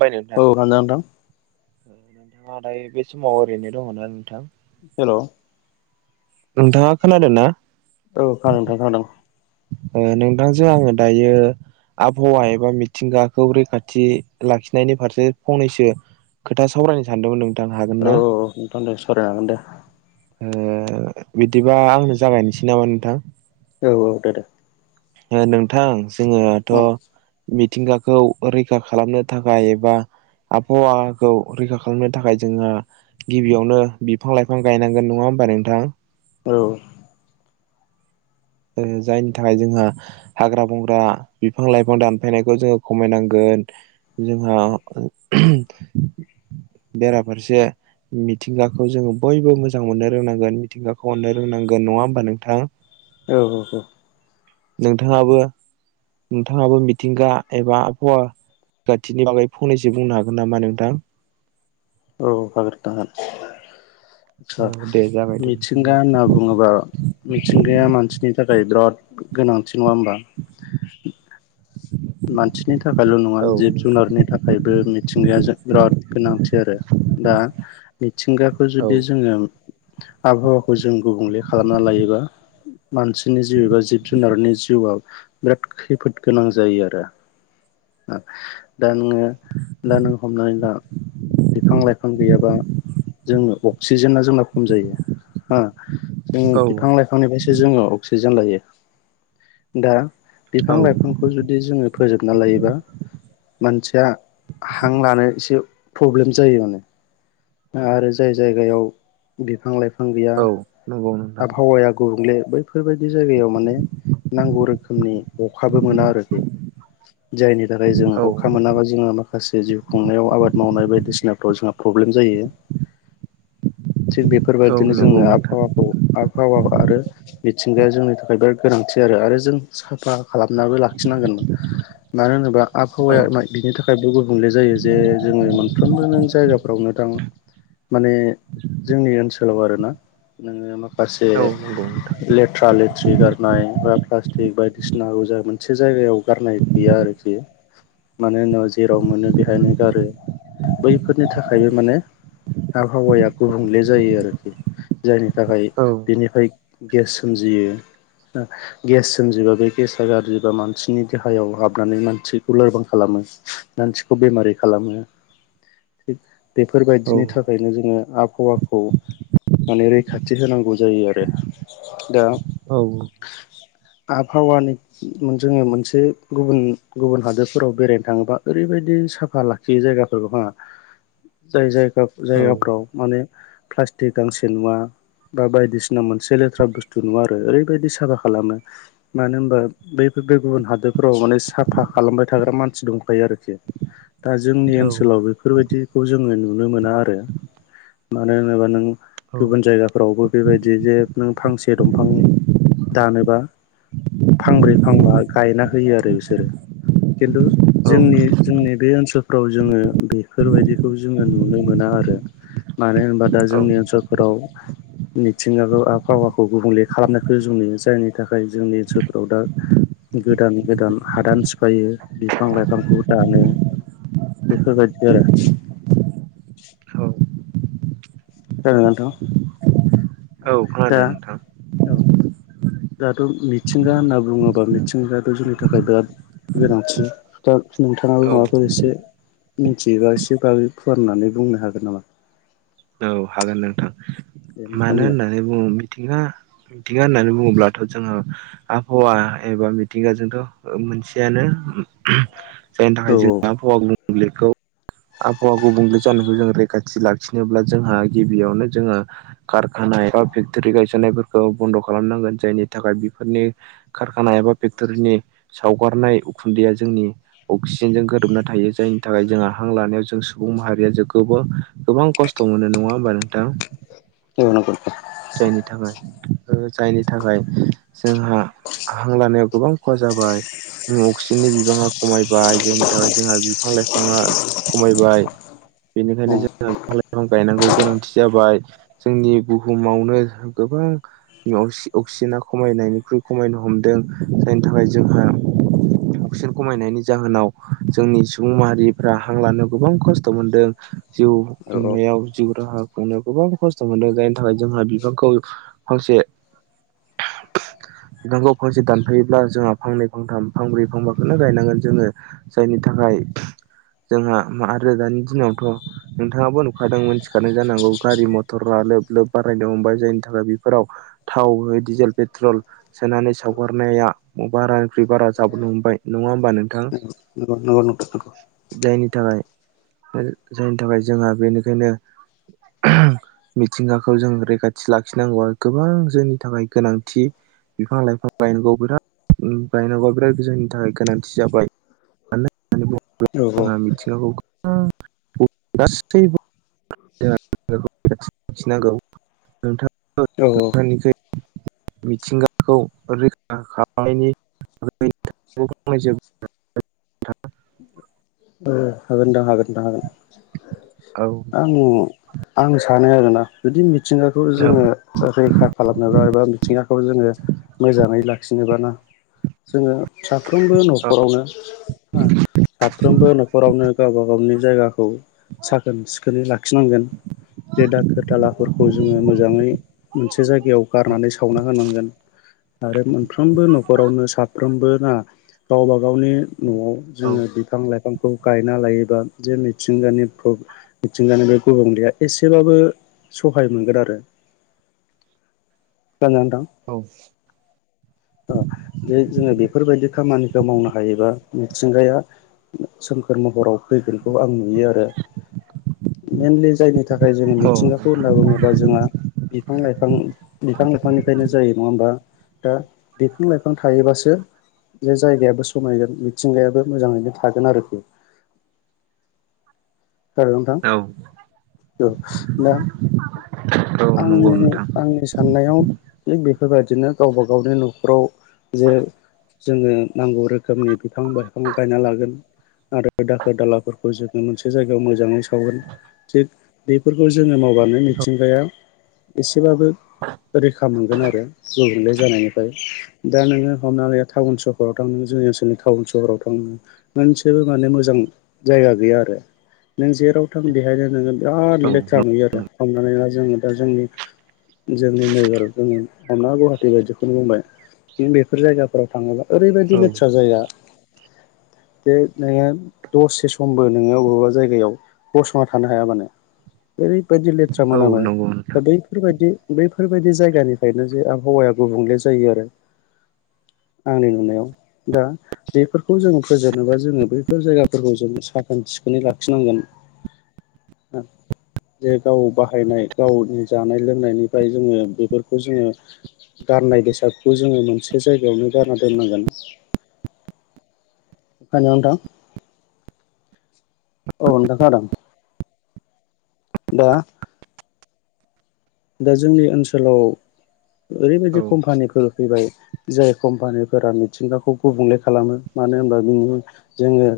खुलुमबाय नोंथां औ [unintelligible] नोंथाङा दायो बे समाव ओरैनो दङना नोंथां हेल' नोंथाङा खोनादों ना औ खोनादो नोंथां खोनादों ओ नोंथांजों आङो दायो आबहावा एबा मिथिंगाखौ रैखाथि लाखिनायनि फारसे फंनैसो खोथा सावरायनो सानदोंमोन नों औ नोंथां दे सावरायनो हागोन दे ओ बिदिबा आंनो जागायनोसै नामा नोंथां औ औ दे दे ओ नोंथां जोङोआथ' उम मिथिंगाखौ रैखा खालामनो थाखाय एबा आबहावाखौ रैखा खालामनो थाखाय जोङो गिबियावनो बिफां-लाइफां गायनांगोन नङा होमबा नोंथां औ ओ जायनि थाखाय जोंहा हाग्रा बंग्रा बिफां-लाइफां दानफायनायखौ जोङो खमायनांगोन गोन जोंहा बेराफारसे मिथिंगाखौ जोङो बयबो मोजां मोननो रोंनांगोन मिथिंगाखौ अननो रोंनांगोन नङा होमबा नोंथां औ औ औ नोंथाङाबो नोंथाङाबो मिथिंगा एबा आबहावा खाथिनि बागै फंनैसो बुंनो हागोन नामा नोंथां औ हागोन नोंथां हागोन औ आतसा दे जाबाय दे नोंथां मिथिंगा होनना बुङोबा मिथिंगाया मानसि नि थाखाय बिराद गोनांथि नङा होमबा मानसिनि थाखायल' नङा औ जिब नोंथां जुनारनि थाखायबो मिथिंगायाजों बिराद गोनांथि आरो दा मिथिंगाखौ जुदि जोङो आबहावाखौ जों गुबुंले खालामना लायोबा मानसिनि जिउ एबा जिब जुनारनि जिउआव बिराद खैफोद गोनां जायो आरो दा ओ दा नोङो दा नों हमनानै ला बिफां-लाइफां गैयाबा जोंनो अक्सिजेना जोंना खम जायो हा जोङो औ बिफां-लाइफांनिफायसो जोङो अक्सिजेन लायो दा औ बिफां -लाइफांखौ जुदि जोङो फोजोबना लायोबा मानसिया हां लानो एसे पब्लेम जायो माने। आरो जाय जायगायाव बिफां -लाइफां फां गैया औ नंगौ नोंथां आबहावाया गुबुंले बैफोरबायदि जायगायाव माने नांगौ रोखोमनि अखाबो मोना आरोखि। जायनि थाखाय जों औ अखा मोनाबा जोंहा माखासे जिउ खुंनायाव आबाद मावनाय बायदिसिनाफ्राव जोंहा प्रब्लेम जायो। थिग औ बेफोरबायदिनो नंगौ जोंङो नोंथां आबहावाखौ आबहावा आरो मिथिंगाया जोंनि थाखाय बिराद गोनांथि आरो जों साफा खालामनाबो लाखिनांगोनमोन मानो होनोबा औ आबहावाया बिनि थाखायबो गुबुंले जायो जे जोङो मोनफ्रोम नों जायगाफोरावनो थां माने जोंनि ओनसोलाव आरोना नोङो मा माखासे औ नंगौ नोंथां लेथ्रा लेथ्रि गारनाय बा प्लास्टिक बायदिसिना गजाय मोनसे जायगायाव गारनाय गैया आरोखि मानो होनाबा जेराव मोनो बेहायनो गारो बैफोरनि थाखायबो माने आबहावाया गुबुंले जायो आरोखि जायनि थाखाय औ बेनिफ्राय गेस सोमजियो गेस सोमजिबा बे गेसा गाज्रि एबा मानसिनि देहायाव हाबनानै मानसिखौ लोरबां खालामो मानसिखौ बेमारि खालामो थिग औ बेफोरबायदिनि थाखायनो जोङो आबहावाखौ माने रैखाथि होनांगौ जायो आरो दा औ आबहावानि जोङो मोनसे गुबुन गुबुन हादोरफोराव बेरायनो थाङोबा ओरैबायदि साफा लाखियो जायगा जायगाफोरखौ हो जाय जायगा जायगाफ्राव औ माने प्लास्टिक गांसे नुवा बा बायदिसिना मोनसे लेथ्रा बुस्थु नुवा आरो ओरैबायदि साफा खालामो मानो होनबा बैफोर गुबुन हादोरफोराव माने साफा खालामबाय थाग्रा मानसि दंखायो आरोखि दा जोंनि औ ओनसोलाव बेफोरबायदिखौ जोङो नुनो मोना आरो मानो होनोब्ला नों औ गुबुन जायगा फोरावबो बेबायदि जे नों फांसे दंफां दानोबा फांब्रै फांबा गायना होयो आरो बिसोरो खिन्थु औ जोंनि जोंनि बे ओनसोलफ्राव जोङो बेफोरबायदिखौ जोङो नुनो मोना आरो मानो होनबा दा औ जोंनि ओनसोलफोराव मिथिंगाखौ आबहावाखौ गुबुंले खालामनायखौ जों नुयो जायनि थाखाय जोंनि ज फोराव दा गोदान गोदान हादान सिफायो बिफां लाइफांखौ दानो बेफोरबायदि आरो औ खोनादों नोंथां औ खोनादों नोंथां जाहाथ' मिथिंगा होनना बुङोबा मिथिंगायाथ' जोंनि थाखाय बिराद गोनांथि दा नोंथाङाबो औ माबाफोर एसे मिथियोबा एसे बागै फुवारनानै बुंनो हागोन नामा औ हागोन नोंथां दे मानो नोंथांमोनलाय होननानै बुङो मिथिंगा मिथिंगा होननानै बुङोब्लाथ' जोङो आबहावा एबा मिथिंगाजोंथ' मोनसेयानो [unintelligible] जायनि औ थाखाय जोंना आबहावा गुबुंलेखौ आबहावा गुबुंले जानायखौ जों रैखाथि लाखिनोब्ला जोंहा गिबियावनो जोङो कारखानाय एबा फेक्टरि गायसननायफोरखौ बन्द' खालामनांगोन जायनि थाखाय बेफोरनि कारखाना एबा फेक्ट'रिनि सावगारनाय उखुन्दैया जोंनि अक्सिजेनजों गोरोबना थायो जायनि थाखाय जोंहा हां लानायाव जों सुबुं माहारिया गोबां खस्थ' खस्थ' मोनो नङा होमबा नोंथां औ नंगौ जायनि थाखाय जायनि थाखाय जोंहा हां लानायाव गोबां खहा जाबाय अक्सिजेननि बिबाङा खमायबाय जायनि थाखाय जोंहा बिफां लाइफाङा खमायबाय औ बेनिखायनो जोङो बिफां लाइफां गायनांगौ गोनांथि जाबाय जोंनि बुहुम बुहुमावनो गोबां अक्सिजेना खमायनायनिख्रुइ खमायनो हमदों बेनि थाखाय जोंहा अक्सिजेन खमायनायनि जाहोनाव जोंनि सुबुं माहारिफ्रा हां लानो गोबां खस्थ' मोनदों जिउ खुंनायाव जिउ राहा खुंनायाव गोबां खस्थ' मोनदों जाय थाखाय जोंहा बिफांखौ फांसे बिफांखौ फांसे दानफायोब्ला जोंहा फांनै फांथाम फांब्रै फांबाखौनो गायनांगोन जोङो जायनि थाखाय राय। जोंहा आरो दानि दिनावथ' नोंथाङाबो नुखादों मोनथिखानाय जानांगौ गारि मथरा लोब लोब बारायदों हबाय जायनि थाखाय बेफोराव थाव डिजेल पेट्रल सोनानै सावगारनाया बारानिखफ्रायुइ बारा जाबोनो मोनबाय नङा होमबा नोंथां। [inaudible] जायनि थाखाय जोंहा बेनिखायनो मिथिंगा खौ जों रैखाथि लाखिनांगौआ गोबां जोंनि थाखाय गोनांथि। बिफां लाइफां गायनांगौ बिराद बारायनांगौ बिराद गोजोंनि थाखाय गोनांथि जाबाय। मानो होननानै बुङोब्ला नंगौ औ जोंहा मिथिंगाखौ गोबां गासैबो [unintelligible] नंगौ नोंथां औ औ [inaudible] मिथिंगाखौ रैखा खालामनायनि [unintelligible] थाखाय [inaudible] हागोन दां हागोन दां हागोन औ आङो आं सानो आरोना बिदि मिथि मिथिंगाखौ औ जोङो रैखा खालामनोबा एबा मिथिंगाखौ जोङो मोजाङै लाखि लाखिनोबा ना जोङो साफ्रोमबो औ न'खरावनो ह साफ्रोमबोख गावनो गावबा गावनि जायगाखौ साखोन सिखोनै लाखिनांगोन। जे दाखोर दालाफोरखौ जोङो मोजाङै मोनसे जायगायाव गारनानै सावना होनांगोन। आरो मोनफ्रोमबो न'खरावनो साफ्रोमबो ना? गावबा गावनि न'आव जोङो बिफां लाइफां गायना लायोबा जे मिथिंगानि मिथिंगानि बे गुबुंलेया एसेबाबो सहाय मोनगोन आरो [inaudible] दां द औ जोङो बेफोरबायदि खामानि गोम मावनो हायोबा मिथिंगाया सोमखोर महराव फैगोनखौ आं नुयो आरो मेनलि जायनि थाखाय जोङो औ मिथिंगाखौ होनना बुङोबा जोंहा बिफां लाइफां बिफां लाइफांनिफ्रायनो जायो नङा होमबा दा बिफां लाइफां थायोबासो बे जायगायाबो समायगोन मिथिंगायाबो मोजाङैनो थागोन आरोखि सार [unintelligible] नोंथां औ औ दा औ नंगौ आंनि नोंथां आंनि साननायाव ज बे बेफोरबायदिनो गावबा गावनि न'खराव जे जोङो नांगौ रोखोमनि बिफां लाइफां गायना लागोन आरो दाखोर दालाफोरखौ जोङो मोनसे जायगायाव मोजाङै सावगोन थिग बेफोरखौ जोङो मावबानो मिथिंगाया एसे एसेबाबो रैखा मोनगोन आरो गुबूंग्ले जानायनिफ्राय दा नोङो हमनानै टाउन सहाव थां जोंनि ओनोलनि टाउन सहाव थां मोन रनानै मोजां जायगा गैया आरो नों जेराव थां देहायनो नोङो बिराद औ लेट ज नुयो आरो थांनानैहाय जोङो दा जोंनि जोंनि नोगोराव जोङो हमना गुवाहाटि बायदिखौनो बुंबाय बेफोर जायगाफोराव थाङोब्ला ओरैबायदि औ लेथ्रा जाया दे नोङो दसेसे समबो नोङो बबेबा जायगायाव गसंना थानो हायाबानो दि लेथ्रा औ मोनामो नंगौ दा नोंथां बैफोरबायदि बफोर बेफोरबायदि जायगानिफ्रायनो जे आबहावाया गुबुंले जायो आरो [inaudible] आंनि नुनायाव दा बेफोरखौ जो फोजेनोबा जोङो बैफोर जायगाफोरखौ जों साखोन सिखोनै लाख सखिनांगोन जे गाव बाहायनाय गावनि जानाय लोंनायनिफ्राय जोङो बेफोरखौ जोङो गारनाय बेसादखौ जोङो मोनसे जायगायावनो गारना दोननांगोन। [unintelligible] [unintelligible] अ दा खोनादों। दा दा जोंनि ओनसोलाव ओरैबायदि औ कम्पानिफोर फैबाय। जाय कम्पानिफोरा मिथिंगाखौ गुबुंले खालामो मानो होनबा बिनि जोङो